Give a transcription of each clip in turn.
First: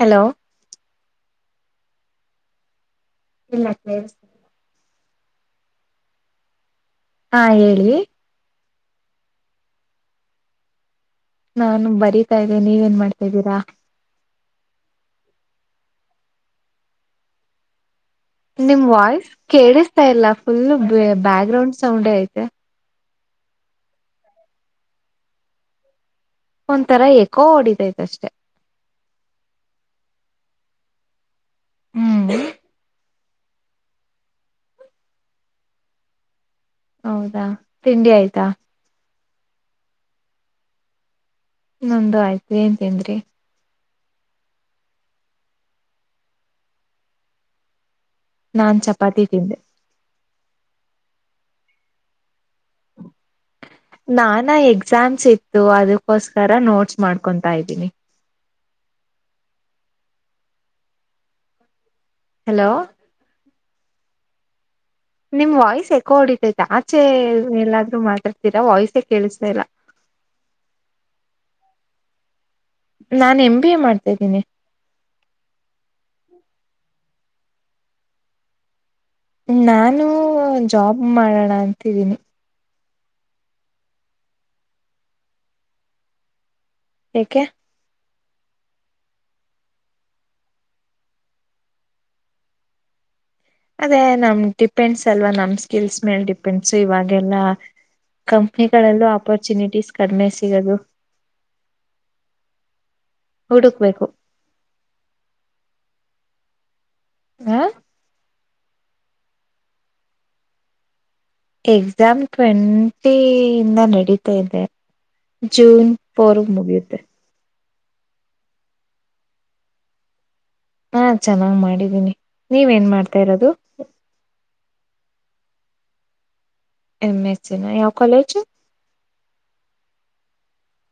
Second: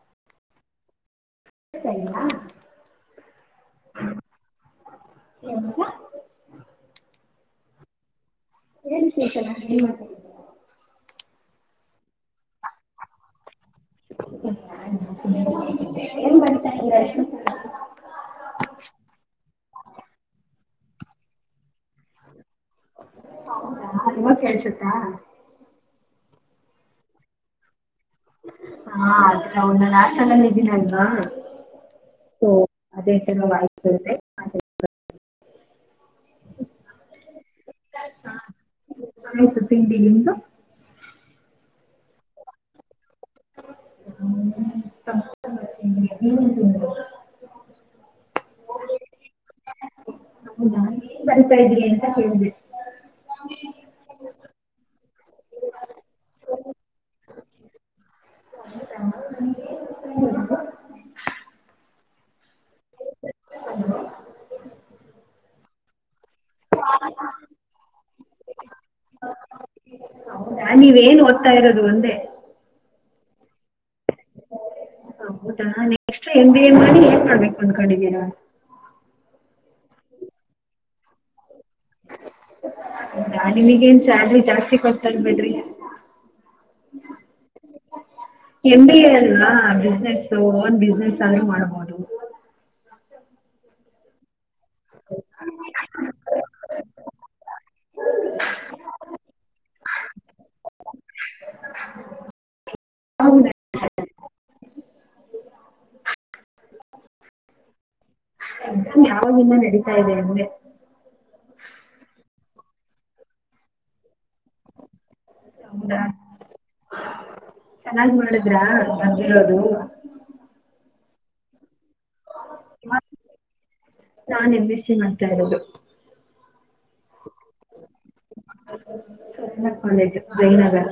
Hello. ಸರಿನಾ. ಇಲ್ಲ ಕೇಳ್ಸ್. ಎನಾಕ್ಕ. ಹಾ ಹೇಳಿ. ಏನ್ ಶೇಷನ್ ಏನ್ ಮಾಡ. [unintelligible] ನಾನು ಬರೀತಾ ಇದ್ದೆ ನೀವೇನ್ ಮಾಡ್ತಾದ್ದೀರಾ. ಏನ್ ಬರಿತ ಇದ್ಯಾ. [unintelligible] ನಿಮ್ ವಾಯ್ಸ್ ಕೇಳುಸ್ ತ್ತ ಇಲ್ಲ ಫುಲ್ಲು ಬ್ಯಾ ಬ್ಯಾಗ್ ಗ್ರೌಂಡ್ ಸೌಂಡೇ ಐತೆ. ಹೌದಾ ಇವಾಗ್ ಕೇಳ್ಸುತ್ತಾ. ಒಂತರಾ ಎಕೋ ಓಡಿತೈ ಹಾ ಅಂದ್ರೆ ಅವ್ನ್ ನಾ ಹಾಸ್ಟೆಲಲ್ಲಿ ಇನ್ನೇಡ್ವ. ಸೊ ಅದೇ. ಇನ್ನು ಆಕೆಯಲ್ಲೇ. [unintelligible] ಹೌದಾ ತಿಂಡಿ ಆಯ್ತಾ. ಆಯ್ತು ತಿಂಡಿ ನಿಮ್ದು. ನಂದು ಆಯ್ತು ಏನ್ ತಿನ್ರಿ. ನಾನು ಟೊಮೇಟೊ ಬಾತ್ ತಿಂದೆ ನೀವ್ ಏನ್ ತಿಂದ್ರಿ. ನಾನ್ ಚಪಾತಿ ತಿಂದೆ. ಹೌದ ಏನ್ ಬರಿತ್ತಾ ಇದ್ರಿ ಅಂತ ಕೇಳ್ದೆ. ನಾನಾ ಎಕ್ಸಾಮ್ಸ್ ಇತ್ತು ಅದಕ್ಕೋಸ್ಕರ ನೋಟ್ಸ್ ಮಾಡ್ಕೊತಾ ಇದ್ದೀನಿ. ಹೆಲೋ. [unintelligible] ನಿಮ್ ವಾಯ್ಸ್ ಎಕೊ ವಡಿತ್ ಆಚೆ ಎಲ್ಲಾದ್ರು ಮಾತಾಡ್ತೀರಾ ವಾಯ್ಸೇ ಕೇಳುಸ್ತ ಇಲ್ಲ. ಹೌದಾ ನೀವೇನ್ ಓದ್ತಾ [unintelligible] ನಾ ನಿಮ್ ಹೌದಾ ನೆಕ್ಸ್ಟ್ ಎಮ್ ಬಿ ಏ ಮಾಡಿ ಏನ್ ಮಾಡ್ಬೇಕು ಅಂದ್ಕೊಂಡಿದ್ದೀರಾ. ನಾನು ಜಾಬ್ ಮಾಡೋಣ ಅಂತ ಅಂತಿದ್ದೀನಿ ಹೌದಾ ನಿಮಗೇನ್ ಸ್ಯಾಲ್ರಿ ಜಾಸ್ತಿ ಕೊಡ್ತಾನ್ ಬೀಡ್ರಿ ಏಕೆ ಎಂ ಬಿ ಎ ಅಲ್ವಾ ಬಿಸ್ನೆಸ್ ಓನ್ ಬಿಸ್ನೆಸ್ ಅದ್ರು ಮಾಡಬಹುದು ಅದೇ ನಮ್ಟಿ ಡಿಪೆಂಡಸ್ ಅಲ್ವಾ ನಮ್ಮ ಸ್ಕಿಲ್ಸ್ ಮೇಲ್ ಡಿಪೆಂಡ್ಸ್ ಇವಾಗೆಲ್ಲ ಕಂಪ್ನಿಗಳಲ್ಲೂ ಅಪರ್ಚುನಿಟೀಸ್ ಕಡಿಮೆ ಸಿಗದು ಹೌದಾ ಹುಡುಕಬೇಕು ಹ ಎಕ್ಸಾಮ್ ಯಾವಗ ಇಂದಾ ನಡೀತಾ ಇದೆ ಅಂದೇ ಎಕ್ಸಾಮ್ ಟ್ವೆಂಟಿಯಿಂದ ನಡೀತ ದೇ ಜೂನ್ ಫೋರ್ ಮುಗಿಯುತ್ತೆ ಚೆನ್ನಾಗಿ ಮಾಡಿದ್ರ ಬಂದಿರೋದು ಹಾ ಚೆನ್ನಾಗ್ ಮಾಡಿದ ನೀವ ಏನ ಮಾಡ್ತಾ ಇರೋದು ಮಾಡ್ತ ಇರೋದು ಎಂ ಎಚ್ ನಾ ಯಾವದ ಸ್ವನಕಂದೇತ ಜೈನಗರ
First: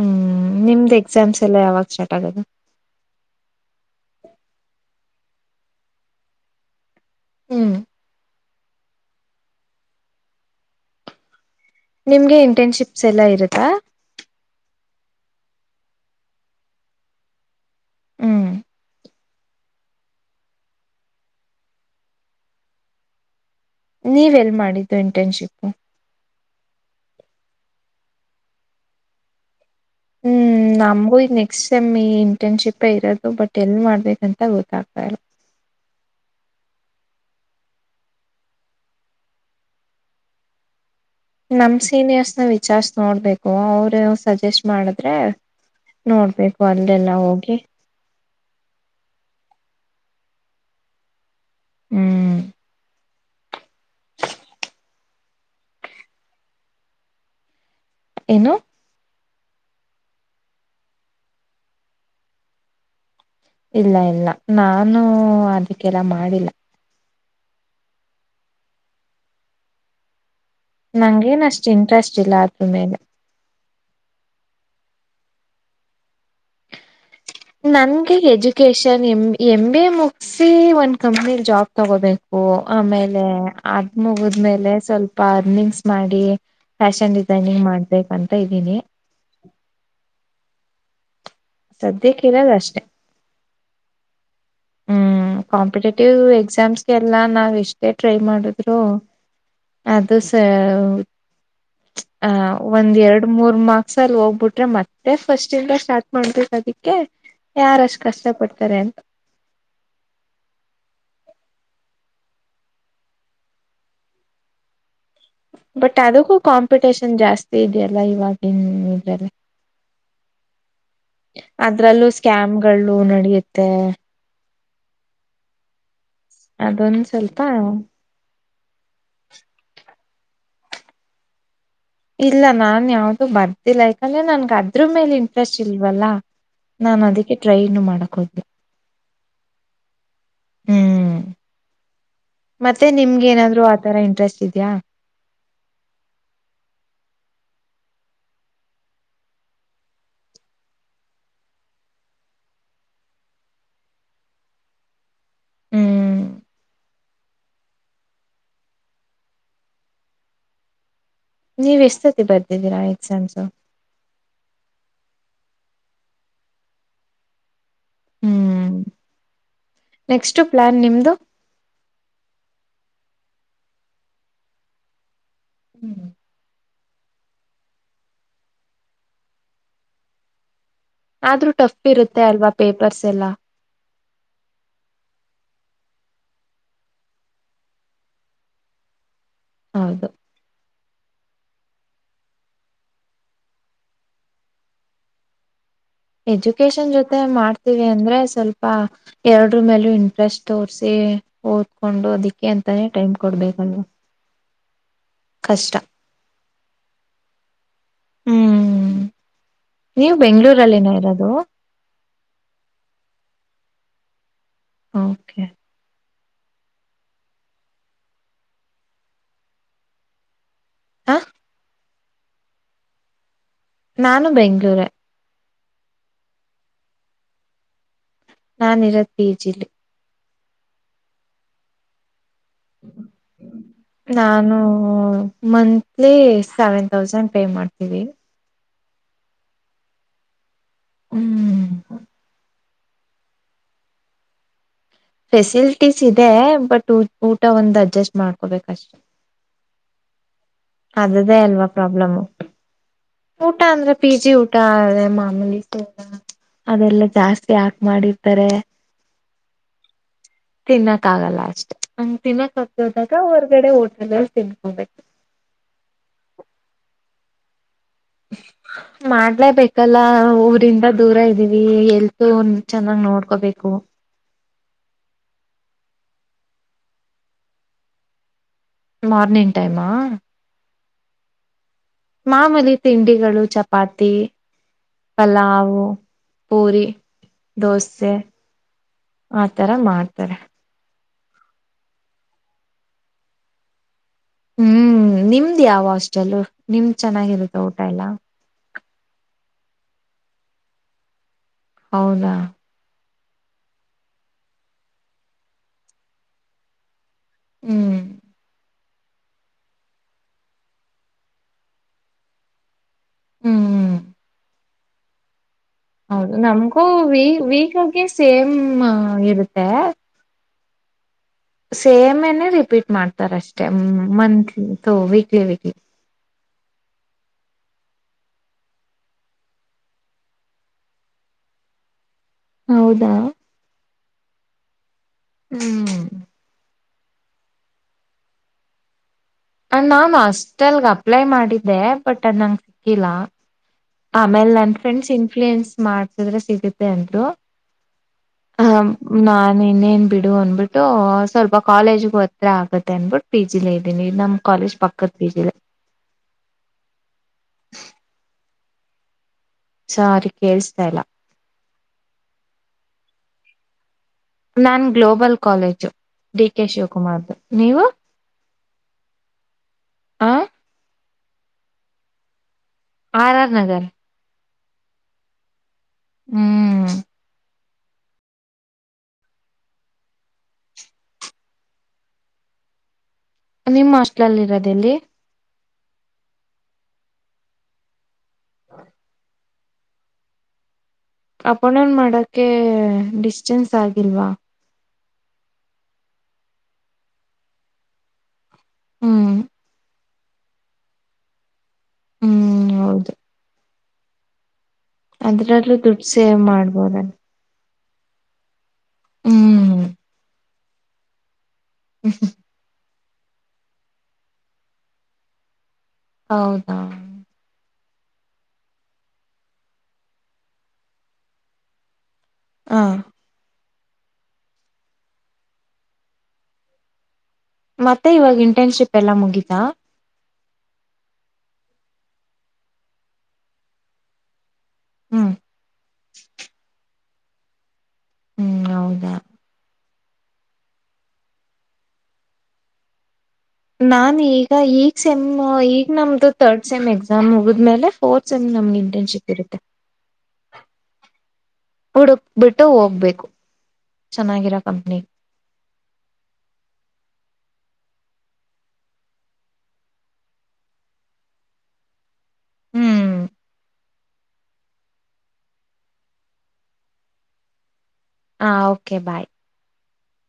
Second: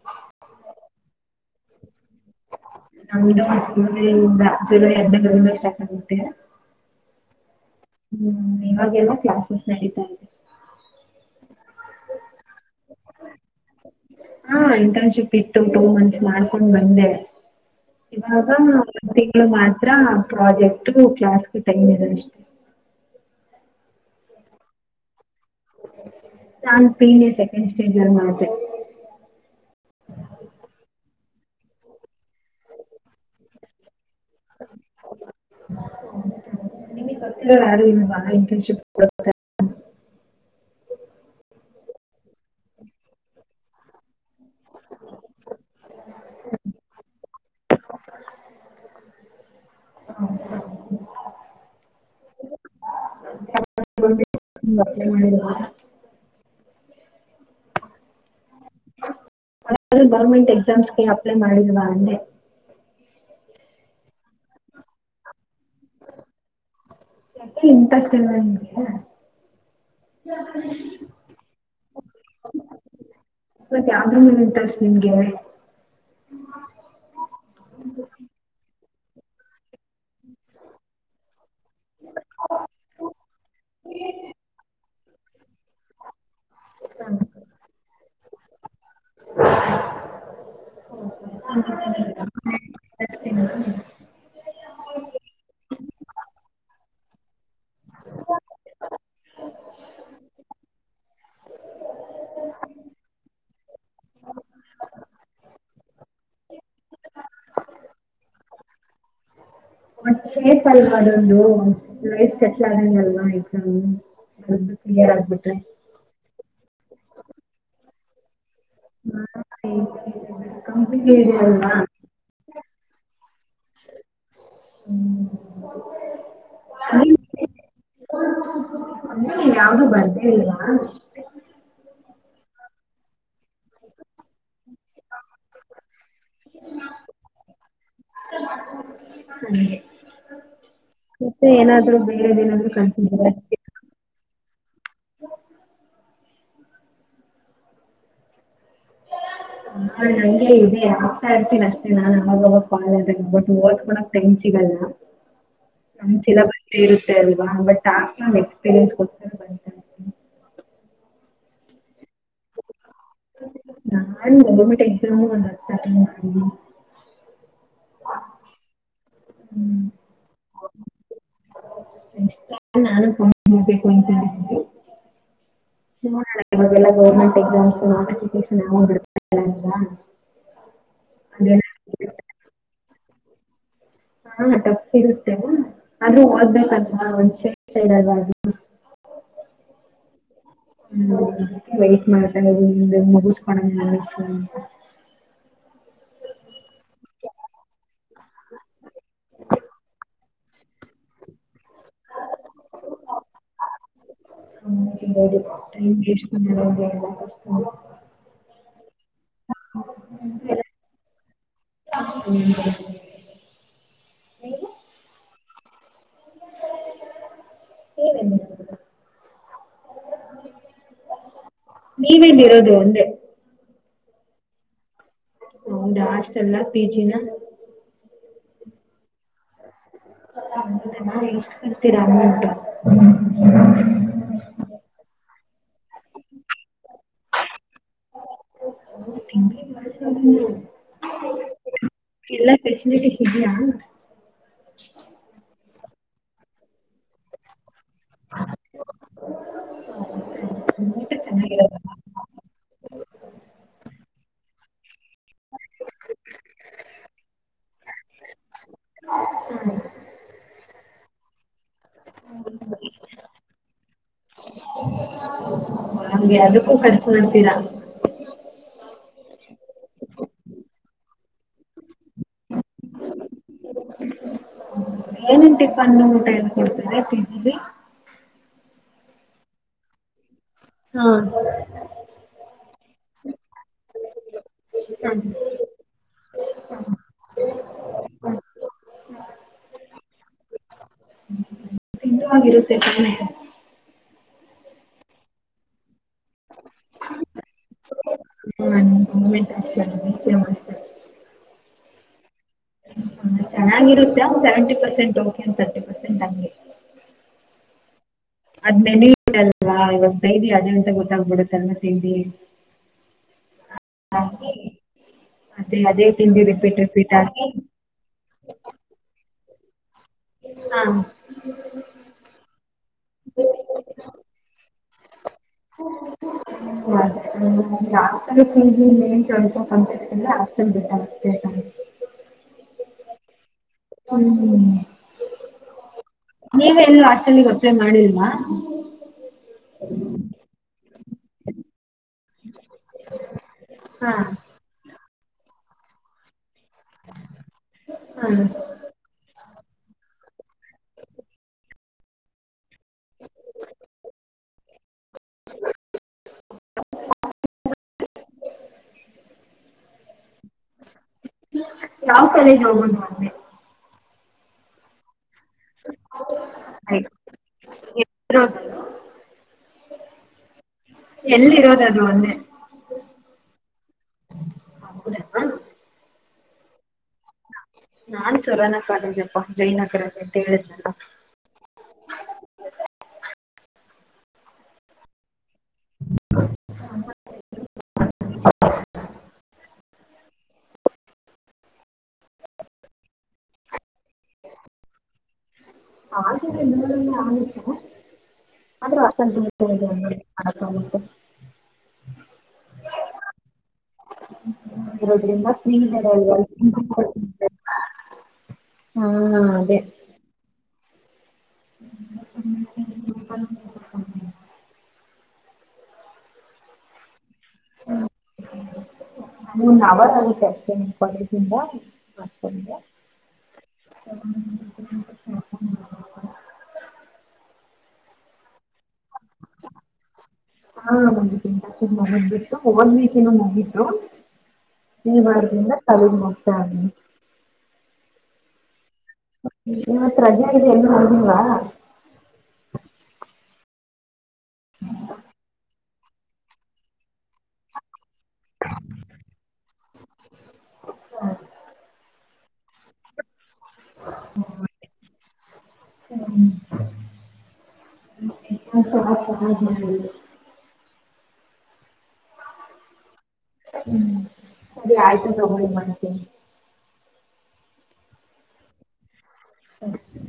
ಹ್ಮ್ ನಿಮದ ಎಕ್ಸಾಮ್ಸ್ ಎಲ್ಲ ಯಾವಾಗ ಸ್ಟಾರ್ಟ್ ಆಗೋದು ನಂದು ಗುರುವಾರ ಇಂದ ಜುಲೈ ಹದ್ನೈ ದ ಇಂದ ಸ್ಟಾರ್ಟ್ ಆಗುತ್ತೆ ಹ್ಮ್ ಹ್ಮ್ ಇವಾಗೆಲ್ಲ ಕ್ಲಾಸಸ್ ನಡೀತಾ ಇದೆ ನಾ ನಿಮಗೆ ಇಂಟರ್ನ್ಶಿಪಸ ಎಲ್ಲ ಇರುತ್ತಾ ಹಾ ಇಂಟರ್ನ್ಶಿಪ್ ಇತ್ತು ಟು ಮಂಥಸ ಮಾಡ್ಕೊಂಡ್ ಬಂದೆ ಹ್ಮ್ ಇವಾಗ ಒಂದ್ ತಿಂಗಳು ಮಾತ್ರ ಪ್ರೊಜೆಕ್ಟ್ ಕ್ಲಾಸ್ ಟೈಮ್ ಇದೆ ಅಷ್ಟೆ ನೀವ ಎನ್ ಮಾಡಿದ್ದೆ ಇಂಟರ್ನ್ಶಿಪ್ ಚಾನ ಪೀನೆ ಇಂಪ್ಯಾಕ್ಟ್ ಇನ್ಸ್ಟೇಂಜರ್ ಮಾಡದೆ ಹ್ಮ್ ನಮಗೂ ಈ ನೆಕ್ಸ್ಟ್ ಸೇಮ್ ಈ ಇಂಟರ್ನ್ಶಿಪ್ ಇರೋದು ಬಟ್ ಎಲ್ಲಿ ಮಾಡಬೇಕಂತ ಗೊತ್ತಾಆಗತ ಇಲ್ಲ ನಿನಗೆ ಗೊತ್ತ ಇರೋರು ಯಾರೂ ಇಲ್ಲವ ಇಂಟರ್ನ್ಶಿಪ್ ನಮ್ಮ ಸೀನಿಯರ್ಸ್ನ ವಿಚಾರಿಸಿ ನೋಡಬೇಕು ಅವರು ಸಜೆಸ್ಟ್ ಮಾಡಿದ್ರೆ ನೋಡಬೇಕು ಅಲ್ಲಿ ಎಲ್ಲಾ ಹೋಗಿ ಹೂ ಹೂ ಹ್ಮ್ ಮಾಡಿಲ್ವಾ ಏನು ಯಾವುದ ಆದರೂ ಗೌರ್ಮೆಂಟ್ ಎಕ್ಸಾಮ್ಸ್ ಗೆ ಅಪ್ಲೈ ಮಾಡಿದಿರಾ ಅಂದೆ ಇಲ್ಲ ಇಲ್ಲ ನಾನು ಅದಕ್ಕೆಲ್ಲ ಮಾಡಿಲ್ಲ ಯಾಕ್ ಇಂಟ್ರೆಸ್ಟ್ ಇಲ್ಲ ನಿಮಗೆ ನಂಗೇನ್ ಅಷ್ಟು ಇಂಟ್ರೆಸ್ಟ್ ಇಲ್ಲ ಅದ್ರ ಮೇಲೆ ಮತ್ತ್ ಯಾವ್ದ್ರ ಮೇಲೆ ಇಂಟ್ರೆಸ್ಟ್ ನಿಂಗೆ ನನ್ಗೆ ಎಜುಕೇಶನ್ [unintelligible] ಎಂ ಎಂ ಬೇ ಮುಗಸಿ ಒಂದ್ ಕಂಪ್ನಿ ಜಾಬ್ ತಗೋಬೇಕು ಆಮೇಲೆ ಅದ್ ಮುಗಿದ್ಮೇಲೆ ಸ್ವಲ್ಪ ಪಾರ್ನಿಂಗ್ಸ್ ಮಾಡಿ ಫ್ಯಾಷನ್ ಡಿಸೈನಿಂಗ್ ಮಾಡ್ಬೇಕಂತ [unintelligible] ತಾ ಇದ್ದೀನಿ ಹ [unintelligible] ಸದ್ಯಕ್ಕೆ ಇರೋದ್ ಅಷ್ಟೆ ಹ [unintelligible] ಹ್ಮ್ ಕಾಂಪಿಟೇಟಿವ್ ಎಕ್ಸಾಮ್ಸ್ ಎಲ್ಲಾ ನಾವ್ ಇಷ್ಟ [unintelligible] ಅಷ್ಟೇ ಟ್ರೈ ಮಾಡಿದ್ರು ಅದು ಸ [unintelligible] ಆ ಒಂದ್ ಎರಡು ಮೂರ್ ಮಾರ್ಕ್ಸ್ ಅಲ್ಲಿ ಹೋಗ್ಬಿಟ್ರೆ ಮತ್ತೆ ಫಸ್ಟ್ ಇಂದ ಸ್ಟಾರ್ಟ್ ಮಾಡಿಬೆಕ್ ಅದಕ್ಕೆ ಯಾರಷ್ಟು ಕಷ್ಟಪಡ್ ತರೆ ಅಂತ [unintelligible] [unintelligible] ಸೇಫ ಅಲ್ವಾ ಅದೊಂದು ಲೈಫ್ ಸೆಟ್ಲ್ ಆದಂಗ್ ಅಲ್ವಾ ಎಕ್ಸಾಮು [inaudible] ಬಟ್ ಅದಕ್ಕೂ ಕಾಂಪಿಟೇಷನ್ ಜಾಸ್ತಿ ಇದೆಯ ಲ್ಲ ಈವಾಗ್ ಹ್ಮ ಇದಾವೆ [unintelligible] ಅಲ್ವಾ ಅದ್ರಲ್ಲೂ ಸ್ಕ್ಯಾಮ್ ಗಳು ನಡೆಯುತ್ತೆ ಹ್ಮ್ ಅದೊಂದ್ ಸ್ವಲ್ಪ ಯಾವ್ದೂ ಬರ್ದೇ ಇಲ್ವಾ ಇಲ್ಲ ನಾನ್ ಯಾವ್ದು ಬರ್ದಿಲ್ಲ ಯಾಕಂದ್ರೆ ನಂಗ್ ಅದ್ ಅದ್ರ್ ಮೇಲೆ ಇಂಟ್ರೆಸ್ಟ್ ಇಲ್ವಲ್ಲ ನಾನು ಅದಕ್ಕೆ ಟ್ರೈನು ಮಾಡಕ್ ಹೋ [unintelligible] ಹಂಗೆ ಹ್ಮ್ ಬೇರೆದೇನಾದ್ರೂ ಮತ್ತೆ ನಿಮ್ಗೆ ಏನಾದ್ರು ಆತರ ಇಂಟ್ರೆಸ್ಟ್ ಇದ್ಯಾ ಹ ನಂಗೆ ಇದೆ ಆಗ್ತಾ ಇರ್ತೀನಿ ಅಷ್ಟೇ ನಾನ್ ಅವಾಗವಾಗ ಕಾಲ [unintelligible] ಅಬಿಟ್ಟು ಓದ್ಕಳಕ್ ಟೈಮ್ ಸಿಗಲ್ಲ ನಮ್ ಹ್ಮ್ ಸಿಲ್ಲಬ ಇರುತ್ತೆ ಅಲ್ವಾ ಬಟ್ ಆಗ ನನ್ ಎಕ್ಸ್ಪೀರಿಯನ್ಸ್ಗೋಸ್ಕರ ಬರಿತ [unintelligible] ನೀವ ಎಷ್ಟ ಸತಿ ಬರ್ದಿದ್ದೀರಾ ಆಯ್ [unintelligible] ನನ್ನ [unintelligible] ಗೋರ್ಮೆಂಟ್ [unintelligible] ಹ್ಮ್ ನೆಕ್ಸ್ಟ್ ಪ್ಲಾನ್ ನಿಮ್ಮದು ನೆಕ್ಸ್ಟ್ ಪ್ಲಾನ್ ನಾನು [unintelligible] ಅನ್ಕೊಂಡಿದೀವಿ [inaudible] ಅವೆಲ್ಲ ಗೌರ್ಮೆಂಟ್ ಎಕ್ಸಾಮ್ಸ ನೋಟಿಫಿಕೇಶನ್ ಏನೋ [unintelligible] ಆದ್ರೂ ಟಫ್ ಇರುತ್ತೆ ಅಲ್ವಾ ಪೇಪರ್ಸ್? ಎಲ್ಲ ಹಾ ಟಫ್ ಇರುತ್ತೆಲ್ಲ [inaudible] ಆದ್ರೂ ಓದಬೇಕಲ್ವಾ ಒಂದ್ ಸೇ ಸೈಡ್ ಆದ್ರೂ ಹೌದು ಹಮ್ ವೇಟ್ ಮಾಡ್ತಾ ಇದೀನಿ [inaudible] ಎಜುಕೇಶನ್ ಜೊತೆ ಮಾಡ್ತೀವಿ ಅಂದ್ರೆ ಸ್ವಲ್ಪ ಎರಡ್ರ ಮೇಲೂ ಇಂಟ್ರೆಸ್ಟ್ ತೋರ್ಸಿ ಓದ್ಕೊಂಡು ಅದಕ್ಕೆ ಅಂತಾನೇ ಟೈಮ್ ಕೊಡ್ಬೇಕಲ್ವಾ ಹ್ಮ್ ಕಷ್ಟ [inaudible] [inaudible] ಹ್ಮ್ ನೀವು ಬೆಂಗಗಳೂರಲ್ಲಿ ಏನ ಇರೋದು ಹ್ಮ ಓಕೆ. [unintelligible] ಹಾ ನೀವೆಲ್ಲಿ ಇರೋದು ಅಂದೆ ನಾನು ಬೆಂಗಳೂರೆ ಹೌದಾ ಹಾಸ್ಟಲ್ ಪಿಜಿನಾ ನಾನ ಇರೋದ ಪಿಜಿಲ್ಲಿ [inaudible] ನಾನು ಹ್ಮ್ ಮಂತ್ಲಿ ಸೆವೆನ್ ತೌಸಂಡ್ ಹ್ಮ್ [inaudible] ಇಲ್ಲ [unintelligible] ಫೆಸಿಲ್ ಲಿಟಿಸ್ ಇದೆ ಬಟ್ ಊಟ ಒಂದ್ ಅಡ್ಜಸ್ಟ್ ಮಾಡ್ಕೋಬೇಕಷ್ಟೇ ಊಟ ಅದರದ್ದೇ ಅಲ್ವಾ ಚೆನ್ನಾಗಿರಲ್ಲ ಪ್ರಾಬ್ಲಮು ಊಟ ಅಂದ್ರೆ ಪಿಜಿ ಊಟ [unintelligible] ಅದೆಲ್ಲ ಜಾಸ್ತಿ ಹಾಕ್ ಮಾಡತ್ತಾರೆ ತಿನ್ನ ಆಗಲ್ಲ ಅಷ್ಟೇ ಹಂಗ್ ತಿನ್ನಕ್ ಆಗ್ತೆ ಹೋದಾಗ ಹೊರ್ಗಡೆ ಹೋಟೆಲಲ್ಲಿ ತಿನ್ಕೊಬೇಕು. ಹಂಗೆ ಅದುಕ್ಕು ಓನ್ಚೂರ್ ಇಡ್ತೀರಾ ಮಾಡ್ಲೇಬೇಕಲ್ಲ ಊರಿಂದ ದೂರ ಇದ್ದೀವಿ ಎಲ್ಲಿ ಓ ಅವ್ರನ ಚೆನ್ನಾಗ್ ನೋಡ್ಕೋಬೇಕು. ಏನ್ ಟಿಫನ್ ಊಟ ಎಲ್ಲ ಕೊಡ್ತಾರೆ? ಪೀಜಿಲಿ, ಮಾರ್ನಿಂಗ್ ಟೈಮ? ಹಾ ಮಾಮೂಲಿ ತಿಂಡಿಗಳು, ಚಪಾತಿ ಹ ಪಲ್ಲವು, ಪೂರಿ, ದೋಸೆ ಆತರ ಮಾಡ್ತಾರೆ. ತಿನ್ನುವಾಗಿರುತ್ತೆ? ತಾನೆ. ಹೂ ನಿಮ್ದ್ ಯಾವ ಹಾಸ್ಟೆಲ್? ನಿಮ್ದ್ ಚೆನ್ನಾಗಿರುತ್ತೆ ಊಟ ಎಲ್ಲ? [inaudible] BCM hostel. ಹೌದಾ? ಚೆನ್ನಾಗಿರುತ್ತೆ seventy percent okay thirty percent ಅಂಗೆ ಹೂ ಅದ್ ಮೆನು ಅಲ್ವಾ ಅವಾಗ ತಿಂಡಿ ಡೈಲಿ ಅದೇ ಅಂತ ಗೊತಗಿಬಿಡುತ್ತೆ ಹ್ಮ್ [inaudible] [unintelligible] ಹೌದು ನಮಗೂ ವ ವೀಕ್ಗೆ ಸೇಮ್ ಇರುತ್ತೆ ತೇ. ಹಾ ಸೇಮೇನೆೇ ರಿಪೀಟ್ ಮಾಡ್ತಾರೆ ಅಷ್ಟೇ ಮಂತ್ಲಿ ತೊವಿ ಕಿವಿಗೆ [unintelligible] ಹೌದಾ ಹೂ ಹೂ ಎಲ್ಲ ಹಾಟಲ್ಲಿ ಒಪೆ ಮಾಡಿಲ್ವಾ ನಾನನ್ ಹಾಸ್ಟೆಲ್ಗೆ ಅಪ್ಲೈ ಮಾಡಿದ್ದೆ, ಬಟ್ ಅದ ನಂಗಗೆ ಸಿಕ್ಕಿಲ್ಲ ಹಾ ಆಮೇಲೆ ನನ್ ಫ್ರೆಂಡ್ ಇನ್ಫ್ಲೂಯನ್ಸ್ ಮಾಡ್ತಿದ್ರೆ ಸಿಗುತ್ತೆ ಅಂದ್ರು ಹಾ ಹ ನಾ, ಇನ್ನೇನ್ ಬಿಡು ಅನ್ಬಿಟ್ಟು ಸ್ವಲ್ಪ ಕಾಲೇಜಿಗು ಹತ್ರ ಆಗತ್ತೆ ಅಂದನ್ಬಿಟ್ಟ ಪಿ ಜಿ ಇದ್ದನಿ ನಮ್ಮ ಕಾಲೇಜ್ ಪಕ್ಕದ ಪಿಜಿಲೆ ಹ ಸಾರಿ, ಕೇೇಳಸ್ತಾ ಇಲ್ಲ ಯಾವ ಕಾಲೇಜ್ ಹೋಗೋದು ಮಂದೆ? ನಾನ್ ಗ್ಲೋಬಲ್ ಕಾಲೇಜು ಡಿ ಕೆ ಆಯ್ತು ಶಿವಕುಮಾರ್್ದ, ನೀವು? ಆ ಎಲ್ಲಿರೋದು ಅದು ಅಂದೆ ಆರ್ ಆರ್ ನಗರ್ ಹೌದಾ ಹ್ಮ್ ನಾನ್ ಸರಾನ ಕಾಲೇಜಪ್ಪಾ ಜಯನಗರಲ್ಲ ಅಂತ ಹೇಳಿದ್ನಲ್ಲ ನಿಮ್ಮ ಹಸ್ಟ್ಲಲ್ಲಿ ಇರೋದೆಲ್ಲಿ ಹ್ಮ ಅಪಣನ್ ಮಾಡೋಕೆ ಡಿಸ್ಟೆನ್ಸ್ ತಾಗಿಲ್ವಾ ಹಾಗೇನಿಲ್ಲ ಆದ್ರೂ ಹ್ಮ್ ಅಸಂತ ಅಕಾವುಂಟೆ ಹ್ಮ್ ಹೌದು ಹ ಇರೋದ್ರಿಂದ ಅದ್ರಲ್ಲೂ ನಿಮ್ ದುಡ್ಡು ಸೇವ್ ಮಾಡ್ಬೋದಲ್ಲ [inaudible] ಹಾ ಅದೇ ಹ್ಮ್ ಹ್ಮ ಬಾನ್ ಹೌದಾ ನೀ ನವಷ್ಟೇ ಕಾಲೇಜಿಂದ ವ [inaudible] ಹ [unintelligible] ಮತ್ತೆ ಇವಾಗ ಇಂಟರ್ನ್ಶಿಪ್ ಎಲ್ಲಾ ಮುಗಿತಾ ಹಾ ಒಂದು ತಿಂಕ ಮಗದ್ ಬಿಟ್ಟು ಓನ್ ವೀಕ್ ಏನ ಮುಗು ನೀನ್ ಹ್ಮ್ ಮಾಡ್ದೆನಾ ತಳ ಮೋತ ಹ್ಮ್ ಹೌದಾ ಇವತ್ತು ರಜಾ ಇದೆ ಎಲ್ಲೂ ಹೋಗಿಲ್ವಾ ನಾನ್ ಈಗ ಈಗ ಸೆಮ್ ಈಗ ನಮ್ದು ತರ್ಡ್ ಸೆಮ್ ಎಕ್ಸ ಎಸಾಮ್ ಹಗಿದ್ಮೇಲೆ ಫೋರ್ ಸೈಮ್ ನಮಗೆ ಇಂಟರ್ನ್ಶಿಪ್ ಇರುತ್ತೆ ಹಡುಕ್ ಬಿಟ್ಟು ಹೋಗ್ಬೇಕು ಚೆನ್ನಾಗಿರೋ ಕಂಪ್ನಿ ಹ್ಮ್ [unintelligible] ಸರ್ ಚೆನ್ನಾಗ್ ಮಾಡಿದ್ರು ಹ್ಮ್ ಹ್ಮ್ ಸರಿ ಆಯತು ನಬಳ ಮನತಿ [inaudible] ಹಾ ಓಕೆ ಬಾಯ್ ಹ್ಮ